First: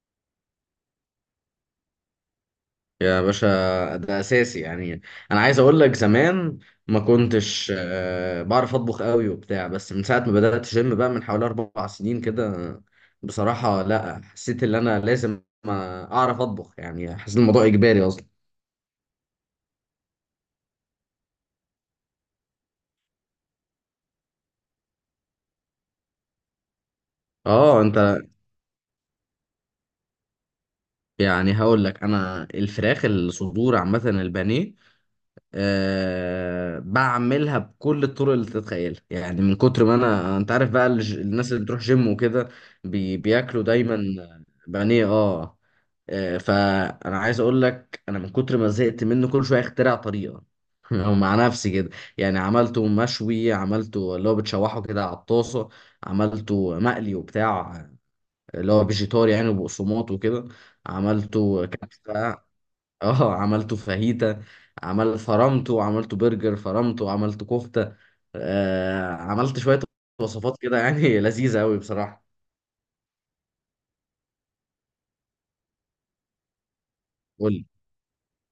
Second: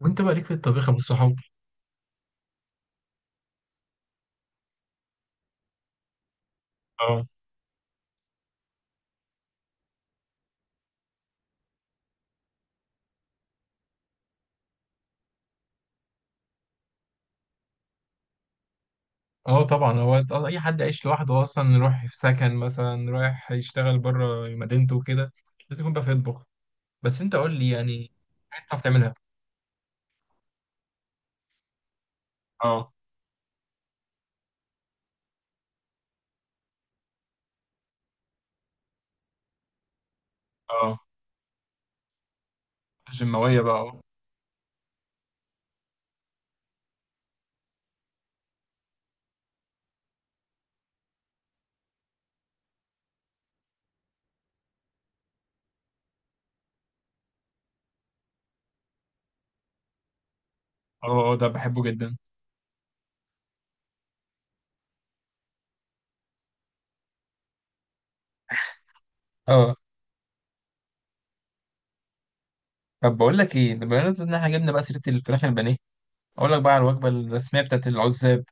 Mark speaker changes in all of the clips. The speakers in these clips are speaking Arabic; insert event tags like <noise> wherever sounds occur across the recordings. Speaker 1: وانت بقى ليك في الطبيخ يا ابو الصحاب؟
Speaker 2: يا باشا، ده اساسي يعني. انا عايز اقول لك زمان ما
Speaker 1: اه.
Speaker 2: كنتش بعرف اطبخ قوي وبتاع، بس من ساعه ما بدات جيم بقى من حوالي 4 سنين كده. بصراحه، لا، حسيت ان انا لازم اعرف اطبخ، يعني حسيت الموضوع اجباري اصلا.
Speaker 1: اه، طبعا. هو اي حد عايش لوحده اصلا، رايح في سكن مثلا، رايح يشتغل بره مدينته وكده، لازم يكون بقى في، يطبخ. بس انت قول لي
Speaker 2: اه انت.
Speaker 1: يعني حاجات بتعرف تعملها.
Speaker 2: يعني هقول لك انا
Speaker 1: اه.
Speaker 2: الفراخ الصدور عامه البانيه، أه، بعملها بكل الطرق اللي تتخيلها، يعني من كتر ما انا انت عارف بقى،
Speaker 1: اه،
Speaker 2: الناس اللي بتروح جيم وكده
Speaker 1: الجماويه
Speaker 2: بياكلوا
Speaker 1: بقى،
Speaker 2: دايما
Speaker 1: اه.
Speaker 2: بانيه. اه. فانا عايز اقول لك انا من كتر ما زهقت منه كل شويه اخترع طريقه <laughs> او مع نفسي كده، يعني عملته مشوي، عملته اللي هو بتشوحه كده على الطاسه، عملته مقلي وبتاع اللي هو فيجيتار يعني وبقسماط وكده،
Speaker 1: اه. ده
Speaker 2: عملته
Speaker 1: بحبه جدا،
Speaker 2: كبسه، اه عملته فاهيتا، عمل فرمته عملته برجر، فرمته عملته كفتة. عملت
Speaker 1: اه.
Speaker 2: شوية وصفات كده يعني <laughs> لذيذة قوي بصراحة.
Speaker 1: طب بقول لك ايه، بما ان احنا جبنا بقى سيره الفراخ البانيه، اقول لك بقى على الوجبه
Speaker 2: قول
Speaker 1: الرسميه
Speaker 2: لي.
Speaker 1: بتاعت العزاب.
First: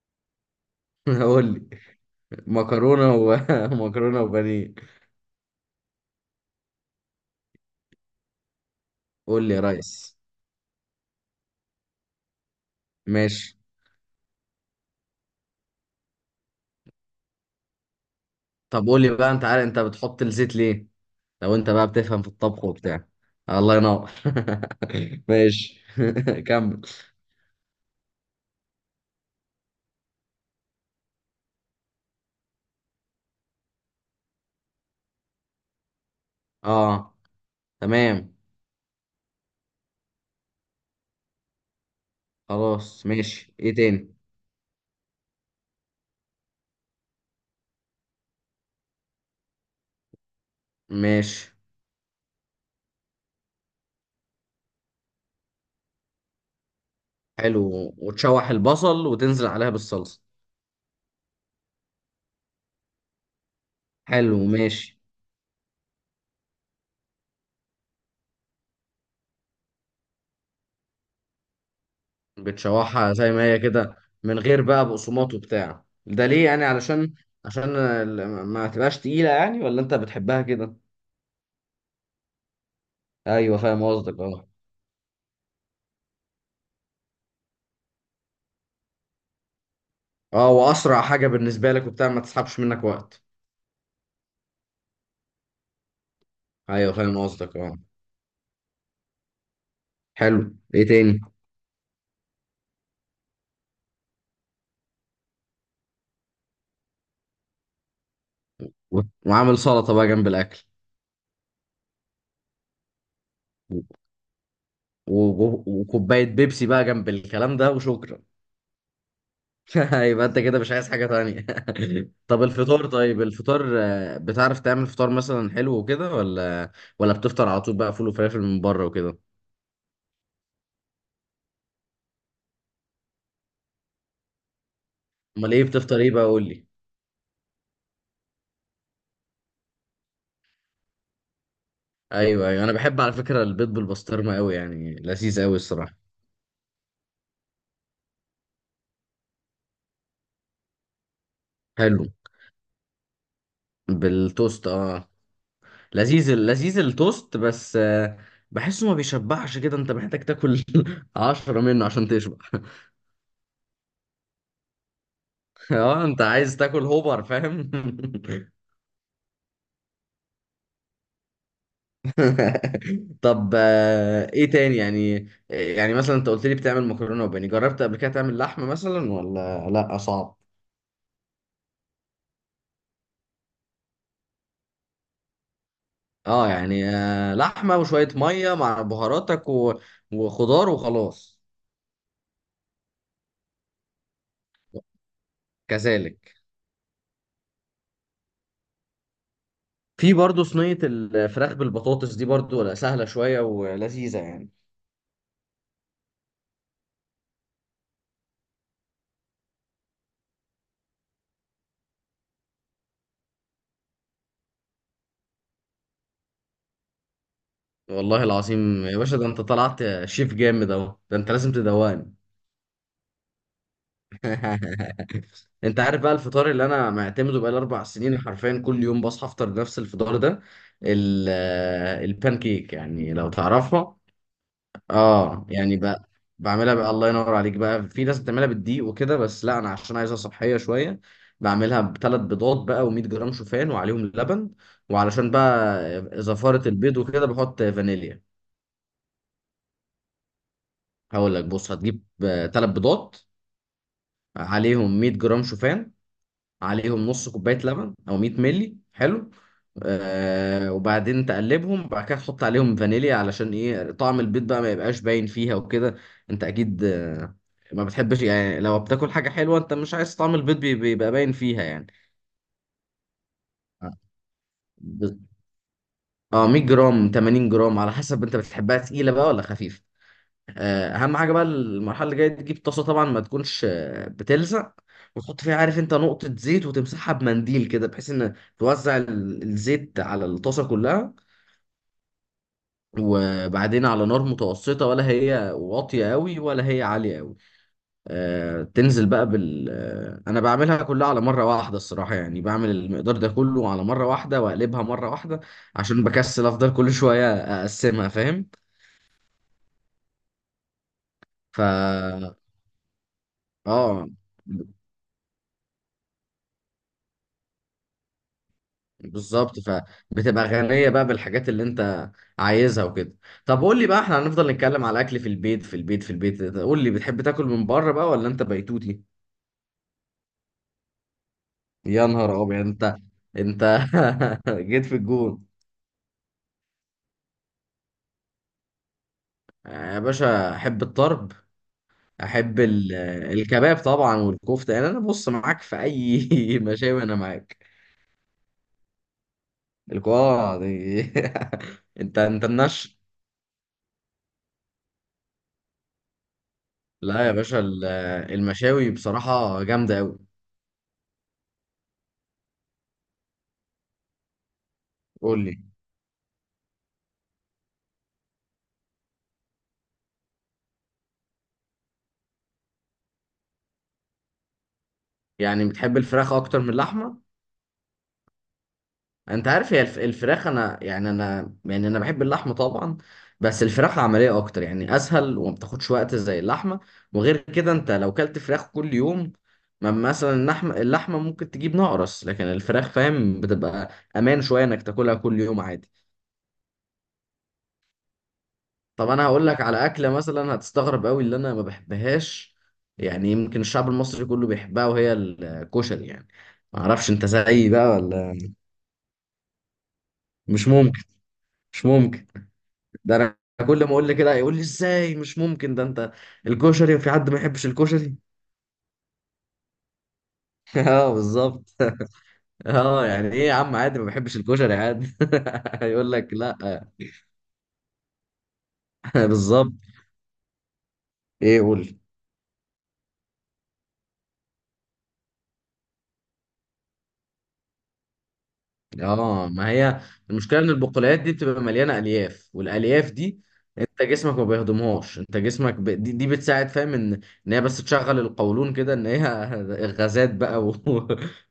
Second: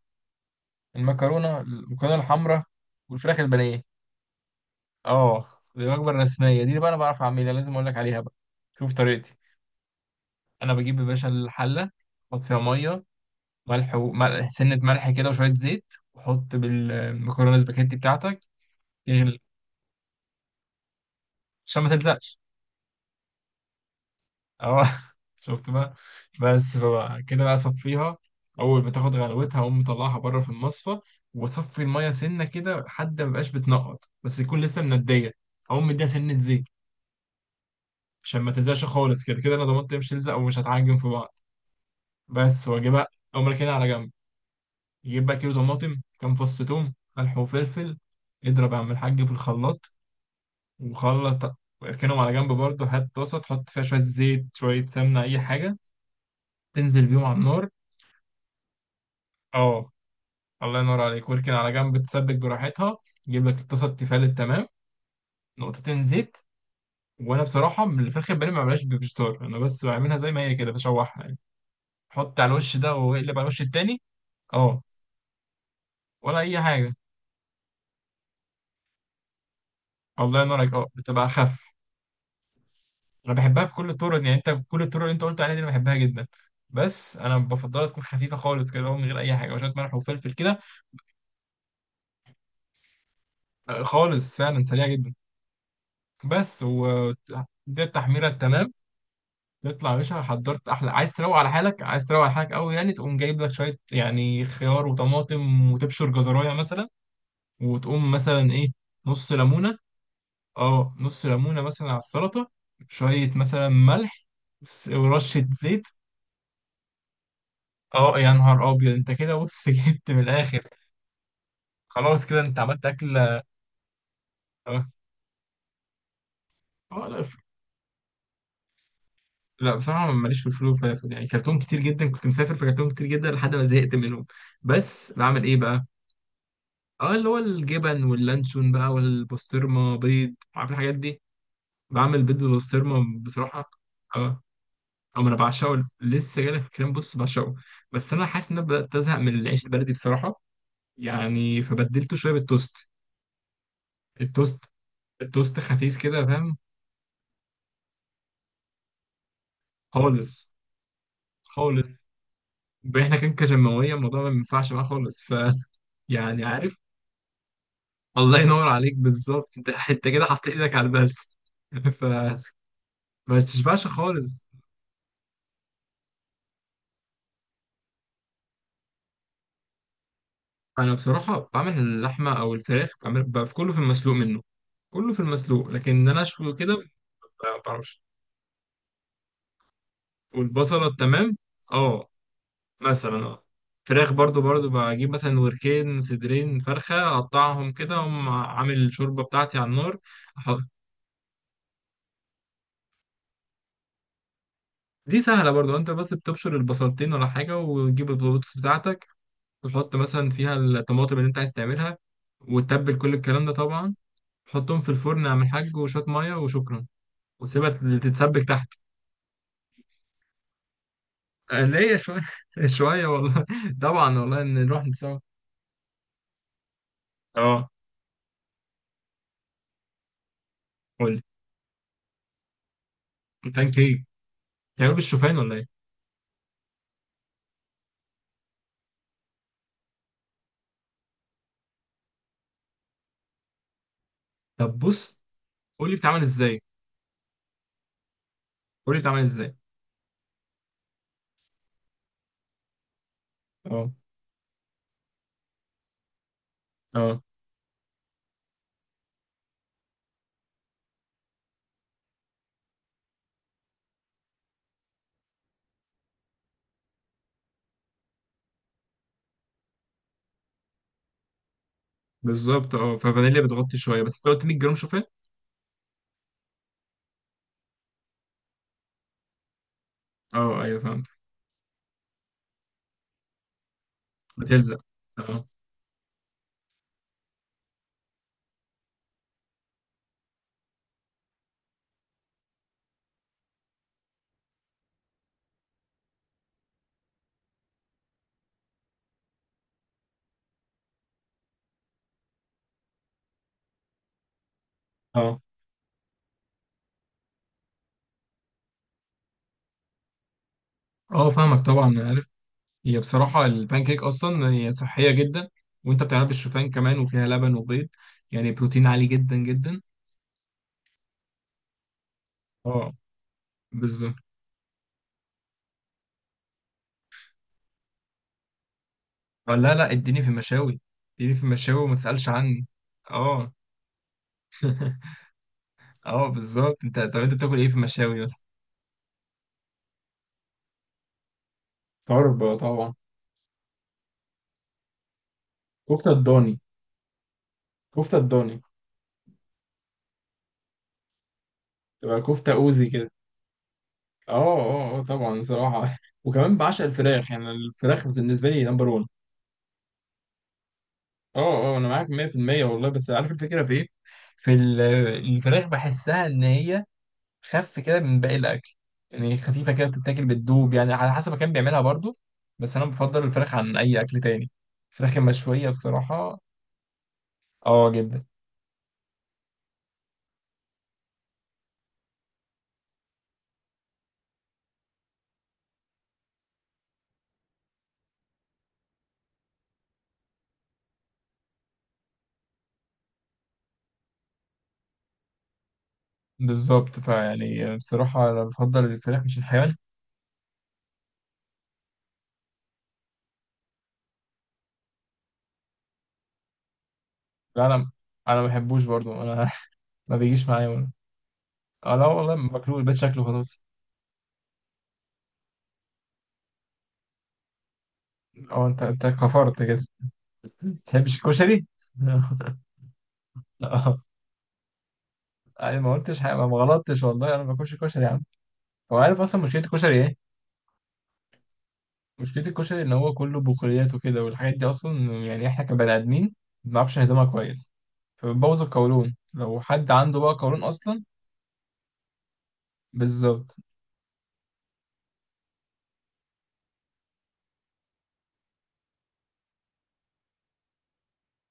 Speaker 2: <laughs> قول
Speaker 1: المكرونه
Speaker 2: لي.
Speaker 1: المكرونه الحمراء
Speaker 2: مكرونة
Speaker 1: والفراخ البانيه.
Speaker 2: ومكرونة <laughs> وبانيه.
Speaker 1: اه. دي الوجبه الرسميه دي بقى، انا بعرف اعملها، لازم اقول لك عليها بقى. شوف طريقتي.
Speaker 2: قول لي يا ريس.
Speaker 1: انا بجيب يا باشا الحله، احط فيها ميه،
Speaker 2: ماشي.
Speaker 1: ملح، وملح سنه ملح كده، وشويه زيت، وحط بالمكرونه سباكيتي بتاعتك.
Speaker 2: طب قول لي بقى،
Speaker 1: تغلي.
Speaker 2: انت عارف انت بتحط الزيت ليه؟ لو انت
Speaker 1: عشان
Speaker 2: بقى
Speaker 1: ما
Speaker 2: بتفهم في
Speaker 1: تلزقش.
Speaker 2: الطبخ وبتاع. الله ينور
Speaker 1: اه. <laughs>
Speaker 2: <laughs>
Speaker 1: شفت
Speaker 2: ماشي
Speaker 1: بقى؟
Speaker 2: <laughs>
Speaker 1: بس
Speaker 2: كمل.
Speaker 1: بقى كده بقى صفيها، اول ما تاخد غلوتها اقوم مطلعها بره في المصفى، واصفي الميه سنه كده لحد ما يبقاش بتنقط، بس يكون لسه منديه. اقوم مديها سنه زيت
Speaker 2: اه، تمام.
Speaker 1: عشان ما تلزقش خالص. كده كده انا ضمنت هي مش هتلزق ومش هتعجن في بعض. بس واجيبها،
Speaker 2: خلاص
Speaker 1: اقوم
Speaker 2: ماشي،
Speaker 1: راكنها
Speaker 2: ايه
Speaker 1: على جنب.
Speaker 2: تاني؟
Speaker 1: جيب بقى كيلو طماطم، كام فص توم، ملح وفلفل، اضرب يا عم الحاج في الخلاط. وخلص،
Speaker 2: ماشي.
Speaker 1: واركنهم على جنب برضه. هات طاسة تحط فيها شوية زيت، شوية سمنة، أي حاجة، تنزل بيهم على النار.
Speaker 2: حلو، وتشوح البصل وتنزل عليها
Speaker 1: اه،
Speaker 2: بالصلصة.
Speaker 1: الله ينور عليك، واركن على جنب تسبك براحتها. جيب لك الطاسة التيفال
Speaker 2: حلو
Speaker 1: التمام،
Speaker 2: ماشي.
Speaker 1: نقطتين زيت. وأنا بصراحة، من الفراخ البانيه ما بعملهاش بفيجيتار، أنا بس بعملها زي ما هي كده، بشوحها يعني. حط على الوش ده
Speaker 2: بتشوحها
Speaker 1: واقلب
Speaker 2: زي
Speaker 1: على
Speaker 2: ما هي
Speaker 1: الوش
Speaker 2: كده،
Speaker 1: التاني.
Speaker 2: من غير
Speaker 1: اه،
Speaker 2: بقى بقسماط وبتاع ده
Speaker 1: ولا
Speaker 2: ليه
Speaker 1: أي
Speaker 2: يعني؟
Speaker 1: حاجة.
Speaker 2: علشان ما تبقاش تقيلة يعني، ولا انت
Speaker 1: الله
Speaker 2: بتحبها
Speaker 1: ينور عليك،
Speaker 2: كده؟
Speaker 1: اه، بتبقى أخف. انا
Speaker 2: ايوه،
Speaker 1: بحبها
Speaker 2: فاهم
Speaker 1: بكل
Speaker 2: قصدك،
Speaker 1: الطرق يعني،
Speaker 2: اه.
Speaker 1: انت بكل الطرق اللي انت قلت عليها دي انا بحبها جدا. بس انا بفضلها تكون خفيفه خالص كده، اللي هو من غير اي حاجه، وشويه ملح وفلفل
Speaker 2: اه
Speaker 1: كده.
Speaker 2: واسرع حاجة بالنسبة لك وبتاع، ما تسحبش منك وقت.
Speaker 1: خالص فعلا، سريعه جدا. بس
Speaker 2: ايوه
Speaker 1: و...
Speaker 2: فاهم قصدك اه.
Speaker 1: دي التحميره التمام. تطلع يا باشا
Speaker 2: حلو،
Speaker 1: حضرت
Speaker 2: ايه
Speaker 1: احلى. عايز
Speaker 2: تاني؟
Speaker 1: تروق على حالك، عايز تروق على حالك قوي يعني، تقوم جايب لك شويه يعني خيار وطماطم، وتبشر جزرايه مثلا. وتقوم مثلا ايه،
Speaker 2: و-
Speaker 1: نص
Speaker 2: وعامل
Speaker 1: ليمونه.
Speaker 2: سلطة بقى جنب الاكل.
Speaker 1: اه، نص ليمونه مثلا على السلطه، شويه مثلا
Speaker 2: و-
Speaker 1: ملح، ورشه زيت.
Speaker 2: وكوباية بيبسي بقى جنب الكلام ده،
Speaker 1: اه
Speaker 2: وشكرا.
Speaker 1: يا نهار ابيض انت، كده بص <laughs>
Speaker 2: <laughs>
Speaker 1: جبت من
Speaker 2: يبقى انت كده
Speaker 1: الاخر.
Speaker 2: مش عايز حاجة تانية. <laughs>
Speaker 1: خلاص كده،
Speaker 2: طب
Speaker 1: انت عملت
Speaker 2: الفطار،
Speaker 1: اكل،
Speaker 2: طيب
Speaker 1: اه.
Speaker 2: الفطار، بتعرف تعمل فطار مثلا حلو وكده، ولا ولا
Speaker 1: لا،
Speaker 2: بتفطر على طول بقى فول وفلافل من بره وكده؟
Speaker 1: لا بصراحه ماليش في الفول والفلافل يعني. كرتون كتير جدا كنت مسافر، في كرتون كتير جدا لحد ما زهقت منهم. بس بعمل
Speaker 2: امال
Speaker 1: ايه
Speaker 2: ايه
Speaker 1: بقى.
Speaker 2: بتفطر، ايه بقى؟ قول لي.
Speaker 1: اه، اللي هو الجبن واللانشون بقى، والبسطرمه، بيض، عارف الحاجات دي. بعمل بيض
Speaker 2: ايوه ايوه، انا بحب على
Speaker 1: بالبسطرمه
Speaker 2: فكرة البيض
Speaker 1: بصراحه.
Speaker 2: بالبسطرمة
Speaker 1: اه.
Speaker 2: قوي يعني،
Speaker 1: او، انا
Speaker 2: لذيذ قوي
Speaker 1: بعشقه،
Speaker 2: الصراحة.
Speaker 1: لسه جايلك في الكلام بص بعشقه. بس انا حاسس ان انا بدات ازهق من العيش البلدي بصراحه، يعني
Speaker 2: حلو.
Speaker 1: فبدلته شويه بالتوست. التوست.
Speaker 2: بالتوست اه.
Speaker 1: التوست خفيف كده،
Speaker 2: لذيذ
Speaker 1: فاهم؟
Speaker 2: لذيذ التوست، بس بحسه ما بيشبعش كده، انت محتاج
Speaker 1: خالص.
Speaker 2: تاكل <laughs> 10 منه عشان
Speaker 1: خالص.
Speaker 2: تشبع. <laughs>
Speaker 1: احنا كان كجماوية، الموضوع ما ينفعش معاه خالص. ف...
Speaker 2: اه، انت
Speaker 1: يعني
Speaker 2: عايز
Speaker 1: عارف.
Speaker 2: تاكل هوبر، فاهم.
Speaker 1: الله
Speaker 2: <laughs>
Speaker 1: ينور عليك بالظبط انت <laughs> انت كده حطيت ايدك على البلد. <laughs> ف...
Speaker 2: <laughs>
Speaker 1: ما
Speaker 2: طب
Speaker 1: تشبعش خالص.
Speaker 2: ايه تاني يعني؟ يعني مثلا انت قلت لي بتعمل مكرونه وبانيه، جربت قبل كده تعمل لحمه مثلا ولا لا صعب؟
Speaker 1: انا بصراحة بعمل اللحمة او الفراخ، بعمل كله في المسلوق منه. كله في المسلوق، لكن ان انا
Speaker 2: اه
Speaker 1: اشوي كده
Speaker 2: يعني،
Speaker 1: ما
Speaker 2: لحمه
Speaker 1: بعرفش.
Speaker 2: وشويه ميه مع بهاراتك وخضار
Speaker 1: والبصلة تمام.
Speaker 2: وخلاص.
Speaker 1: اه. مثلا اه، فراخ برضو، بجيب مثلا وركين
Speaker 2: كذلك.
Speaker 1: صدرين فرخة، اقطعهم كده، اقوم عامل الشوربة بتاعتي على النار.
Speaker 2: في برضو
Speaker 1: أح-
Speaker 2: صينيه الفراخ بالبطاطس دي برضو، ولا سهله شويه ولذيذه يعني.
Speaker 1: دي سهلة برضو. انت بس بتبشر البصلتين ولا حاجة، وتجيب البطاطس بتاعتك، وتحط مثلا فيها الطماطم اللي انت عايز تعملها، وتتبل كل الكلام ده طبعا. تحطهم في الفرن، اعمل حاج، وشوية مية وشكرا. وسيبها
Speaker 2: والله
Speaker 1: تتسبك تحت.
Speaker 2: العظيم يا باشا، ده انت طلعت شيف جامد اهو، ده انت لازم
Speaker 1: ليه
Speaker 2: تدوقني.
Speaker 1: شوية. <laughs> شوية والله، <laughs> طبعا والله، نروح
Speaker 2: <laughs>
Speaker 1: نسوا.
Speaker 2: انت عارف بقى الفطار اللي انا معتمده بقى
Speaker 1: اه.
Speaker 2: 4 سنين؟ حرفيا كل يوم بصحى افطر نفس الفطار ده،
Speaker 1: قولي.
Speaker 2: البان كيك يعني، لو
Speaker 1: بان
Speaker 2: تعرفها.
Speaker 1: كيك. بتعمله بالشوفان
Speaker 2: اه
Speaker 1: ولا ايه؟
Speaker 2: يعني بقى، بعملها بقى الله ينور عليك بقى، في ناس بتعملها بالدقيق وكده، بس لا، انا عشان عايزها صحيه شويه بعملها بثلاث بيضات بقى و100 جرام شوفان وعليهم لبن،
Speaker 1: طب بص،
Speaker 2: وعلشان
Speaker 1: قولي بتعمل
Speaker 2: بقى
Speaker 1: ازاي
Speaker 2: زفاره البيض وكده بحط فانيليا.
Speaker 1: قولي بتعمل ازاي؟
Speaker 2: هقول لك بص، هتجيب ثلاث بيضات،
Speaker 1: اه.
Speaker 2: عليهم 100 جرام شوفان، عليهم
Speaker 1: اه
Speaker 2: نص كوباية لبن أو 100 مللي، حلو. آه، وبعدين تقلبهم بعد كده تحط عليهم فانيليا، علشان ايه؟ طعم البيض بقى ما يبقاش باين فيها وكده. انت اكيد آه، ما بتحبش يعني لو بتاكل حاجة حلوة انت مش عايز طعم البيض بيبقى باين فيها يعني.
Speaker 1: بالظبط، اه ففانيليا بتغطي شوية، بس انت قلت 100 جرام شوفان؟
Speaker 2: ب- اه، 100 جرام 80 جرام على حسب انت بتحبها تقيلة بقى ولا خفيفة.
Speaker 1: اه ايوه فهمت.
Speaker 2: اهم حاجه بقى، المرحله اللي جايه دي، تجيب طاسه طبعا ما تكونش بتلزق،
Speaker 1: بتلزق.
Speaker 2: وتحط
Speaker 1: اه.
Speaker 2: فيها، عارف انت، نقطه زيت وتمسحها بمنديل كده، بحيث ان توزع الزيت على الطاسه كلها، وبعدين على نار متوسطه، ولا هي واطيه قوي ولا هي عاليه قوي. تنزل بقى بال آه، انا بعملها كلها على مره واحده الصراحه، يعني بعمل المقدار ده كله على مره واحده واقلبها مره واحده،
Speaker 1: اه.
Speaker 2: عشان بكسل افضل كل شويه اقسمها، فاهم.
Speaker 1: اه
Speaker 2: ف
Speaker 1: فاهمك طبعا، انا عارف. هي بصراحه البانكيك
Speaker 2: اه
Speaker 1: اصلا هي صحيه جدا، وانت بتعملها بالشوفان كمان، وفيها لبن وبيض، يعني بروتين عالي جدا
Speaker 2: بالظبط،
Speaker 1: جدا.
Speaker 2: فبتبقى غنية بقى بالحاجات اللي انت عايزها
Speaker 1: اه.
Speaker 2: وكده. طب قول لي بقى،
Speaker 1: بالظبط.
Speaker 2: احنا هنفضل نتكلم على الاكل في البيت في البيت في البيت؟ قول لي، بتحب تاكل من بره بقى ولا انت بيتوتي؟
Speaker 1: اه، لا لا، اديني في المشاوي، اديني في المشاوي وما
Speaker 2: يا
Speaker 1: تسالش
Speaker 2: نهار ابيض
Speaker 1: عني.
Speaker 2: انت.
Speaker 1: اه.
Speaker 2: انت <laughs> جيت في
Speaker 1: <laughs>
Speaker 2: الجون.
Speaker 1: اه، بالظبط انت. طب انت بتاكل ايه في المشاوي اصلا؟
Speaker 2: يا باشا، احب الطرب،
Speaker 1: طرب
Speaker 2: احب
Speaker 1: طبعا.
Speaker 2: الكباب طبعا والكفتة، يعني انا بص معاك في
Speaker 1: كفتة
Speaker 2: اي <laughs>
Speaker 1: الضاني،
Speaker 2: مشاوي، انا معاك.
Speaker 1: كفتة الضاني،
Speaker 2: الكوارع دي. <laughs> انت
Speaker 1: تبقى
Speaker 2: انت
Speaker 1: كفتة أوزي
Speaker 2: النش.
Speaker 1: كده. اه. اه، اه، طبعا بصراحة <laughs> وكمان بعشق
Speaker 2: لا
Speaker 1: الفراخ
Speaker 2: يا
Speaker 1: يعني.
Speaker 2: باشا،
Speaker 1: الفراخ بالنسبة لي نمبر
Speaker 2: المشاوي
Speaker 1: واحد.
Speaker 2: بصراحة جامدة قوي.
Speaker 1: اه. اه انا معاك 100% والله. بس عارف الفكره في ايه؟ في ال-
Speaker 2: قول لي.
Speaker 1: الفراخ بحسها ان هي خف كده من باقي الاكل، يعني خفيفه كده، بتتاكل بتدوب يعني، على حسب كان بيعملها برضو. بس انا بفضل الفراخ عن اي اكل تاني، الفراخ
Speaker 2: يعني
Speaker 1: المشويه
Speaker 2: بتحب الفراخ
Speaker 1: بصراحه.
Speaker 2: اكتر من اللحمه؟
Speaker 1: اه جدا.
Speaker 2: انت عارف، هي الفراخ، انا يعني، انا يعني، انا بحب اللحمه طبعا، بس الفراخ عمليه اكتر يعني، اسهل وما بتاخدش وقت زي اللحمه، وغير كده انت لو كلت فراخ كل يوم، ما مثلا اللحمه، اللحمه ممكن تجيب نقرس، لكن الفراخ، فاهم، بتبقى امان شويه انك تاكلها كل يوم عادي.
Speaker 1: بالظبط، فيعني بصراحه انا بفضل
Speaker 2: طب
Speaker 1: الفراخ
Speaker 2: انا
Speaker 1: مش
Speaker 2: هقول لك
Speaker 1: الحيوان.
Speaker 2: على اكله مثلا هتستغرب قوي اللي انا ما بحبهاش، يعني يمكن الشعب المصري كله بيحبها، وهي الكشري يعني، ما اعرفش انت
Speaker 1: لا
Speaker 2: زيي بقى
Speaker 1: انا،
Speaker 2: ولا.
Speaker 1: انا ما بحبوش برضو، انا <laughs> ما بيجيش معايا
Speaker 2: مش
Speaker 1: ولا.
Speaker 2: ممكن، مش
Speaker 1: اه لا
Speaker 2: ممكن،
Speaker 1: والله ماكلوش، بقيت
Speaker 2: ده
Speaker 1: شكله
Speaker 2: انا
Speaker 1: خلاص.
Speaker 2: كل ما اقول لي كده يقول لي ازاي مش ممكن؟ ده انت الكشري، في حد ما يحبش الكشري؟
Speaker 1: اه، انت كفرت كده <laughs> ما
Speaker 2: <laughs> اه
Speaker 1: تحبش الكشري؟
Speaker 2: بالظبط. <laughs>
Speaker 1: <laughs>
Speaker 2: اه يعني ايه يا عم، عادي
Speaker 1: اه،
Speaker 2: ما بحبش الكشري، عادي.
Speaker 1: انا
Speaker 2: <laughs>
Speaker 1: ما
Speaker 2: يقول
Speaker 1: قلتش
Speaker 2: لك
Speaker 1: حاجه، ما
Speaker 2: لا. <laughs>
Speaker 1: غلطتش والله، انا ما باكلش كشري يا عم. هو عارف اصلا مشكله
Speaker 2: بالظبط.
Speaker 1: الكشري ايه؟
Speaker 2: ايه، قول.
Speaker 1: مشكله الكشري ان هو كله بقوليات وكده، والحاجات دي اصلا يعني احنا كبني ادمين ما بنعرفش نهضمها كويس، فبتبوظ القولون
Speaker 2: اه،
Speaker 1: لو
Speaker 2: ما
Speaker 1: حد
Speaker 2: هي
Speaker 1: عنده بقى
Speaker 2: المشكله
Speaker 1: قولون
Speaker 2: ان
Speaker 1: اصلا.
Speaker 2: البقوليات دي بتبقى مليانه الياف، والالياف دي
Speaker 1: بالظبط.
Speaker 2: انت جسمك ما بيهضمهاش، انت جسمك دي بتساعد، فاهم، ان ان هي بس تشغل القولون كده، ان هي <laughs> غازات بقى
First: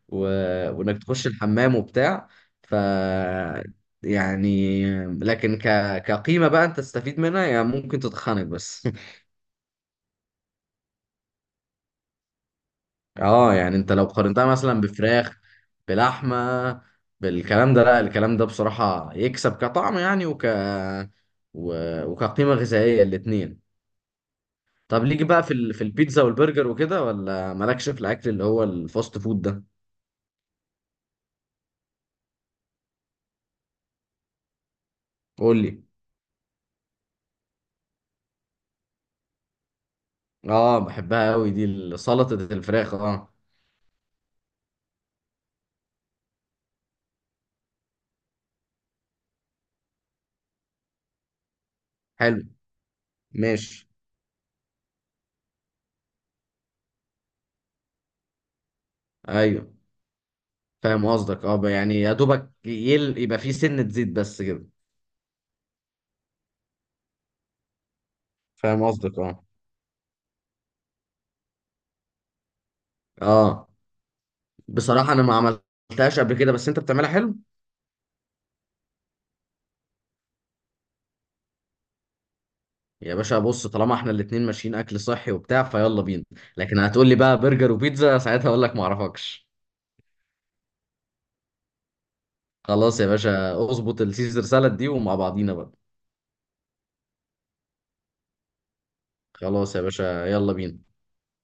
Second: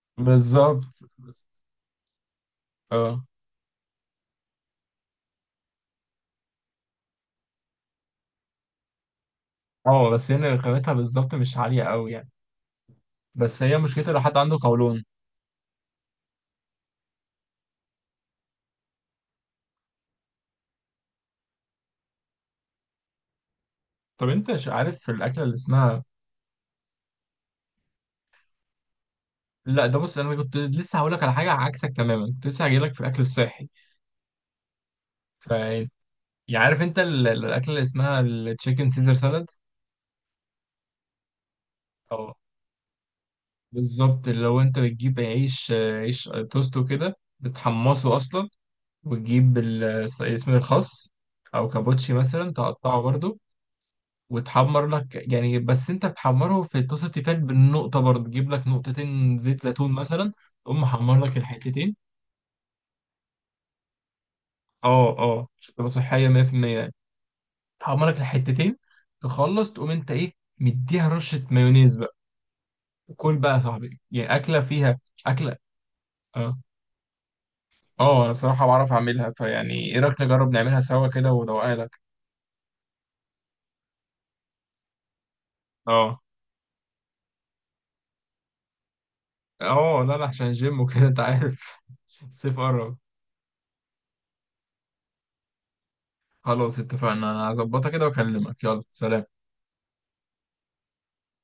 Speaker 2: و...
Speaker 1: بالظبط.
Speaker 2: وانك تخش
Speaker 1: بس-
Speaker 2: الحمام وبتاع. ف
Speaker 1: اه.
Speaker 2: يعني لكن كقيمه بقى انت تستفيد منها يعني، ممكن تتخنق بس.
Speaker 1: اه. بس هنا رخامتها بالظبط مش عاليه قوي يعني.
Speaker 2: اه
Speaker 1: بس
Speaker 2: يعني
Speaker 1: هي
Speaker 2: انت لو
Speaker 1: مشكلتها لو حد
Speaker 2: قارنتها
Speaker 1: عنده
Speaker 2: مثلا
Speaker 1: قولون.
Speaker 2: بفراخ، بلحمه، بالكلام ده، لا، الكلام ده بصراحه يكسب كطعم يعني و... وكقيمه غذائيه الاتنين.
Speaker 1: طب انت، عارف
Speaker 2: طب
Speaker 1: في
Speaker 2: ليك
Speaker 1: الاكله
Speaker 2: بقى في
Speaker 1: اللي
Speaker 2: في
Speaker 1: اسمها...
Speaker 2: البيتزا والبرجر وكده، ولا مالكش في الاكل اللي هو الفاست فود ده؟
Speaker 1: لا ده بص، انا كنت لسه هقول لك على حاجه عكسك تماما، كنت لسه هجيلك في الاكل الصحي.
Speaker 2: قول لي.
Speaker 1: فانت، يعني عارف انت الاكله اللي اسمها التشيكن سيزر سالاد؟
Speaker 2: اه بحبها قوي دي،
Speaker 1: او،
Speaker 2: سلطه الفراخ اه.
Speaker 1: بالظبط، اللي هو انت بتجيب عيش، عيش توست وكده، بتحمصه اصلا. وتجيب اسمه الخس، او كابوتشي
Speaker 2: حلو
Speaker 1: مثلا، تقطعه برضو،
Speaker 2: ماشي.
Speaker 1: وتحمر لك يعني، بس انت بتحمره في طاسه تيفال بالنقطه برضو، تجيب لك نقطتين زيت
Speaker 2: ايوه
Speaker 1: زيتون مثلا، تقوم
Speaker 2: فاهم
Speaker 1: محمر لك
Speaker 2: قصدك اه، يعني
Speaker 1: الحتتين.
Speaker 2: يا دوبك يبقى فيه سنه زيت بس كده.
Speaker 1: اه، عشان تبقى صحيه 100% يعني. تحمر لك الحتتين،
Speaker 2: فاهم قصدك اه.
Speaker 1: تخلص تقوم انت ايه، مديها رشه مايونيز. كل بقى يا
Speaker 2: اه
Speaker 1: صاحبي، يعني أكلة فيها،
Speaker 2: بصراحة أنا ما
Speaker 1: أكلة.
Speaker 2: عملتهاش قبل كده،
Speaker 1: اه.
Speaker 2: بس أنت بتعملها حلو.
Speaker 1: اه، أنا بصراحة بعرف أعملها، فيعني إيه رأيك؟ نجرب نعملها سوا كده وأدوقها لك.
Speaker 2: يا باشا بص، طالما إحنا الاتنين ماشيين أكل صحي وبتاع، فيلا
Speaker 1: اه.
Speaker 2: بينا. لكن هتقول لي بقى برجر وبيتزا ساعتها، أقول لك ما أعرفكش.
Speaker 1: اه، لا لا، عشان الجيم وكده أنت عارف. <laughs> الصيف قرب.
Speaker 2: خلاص يا باشا، اظبط السيزر سالاد دي ومع بعضينا بقى.
Speaker 1: خلاص اتفقنا، أنا هظبطها كده وأكلمك. يلا سلام.
Speaker 2: خلاص يا باشا، يلا بينا.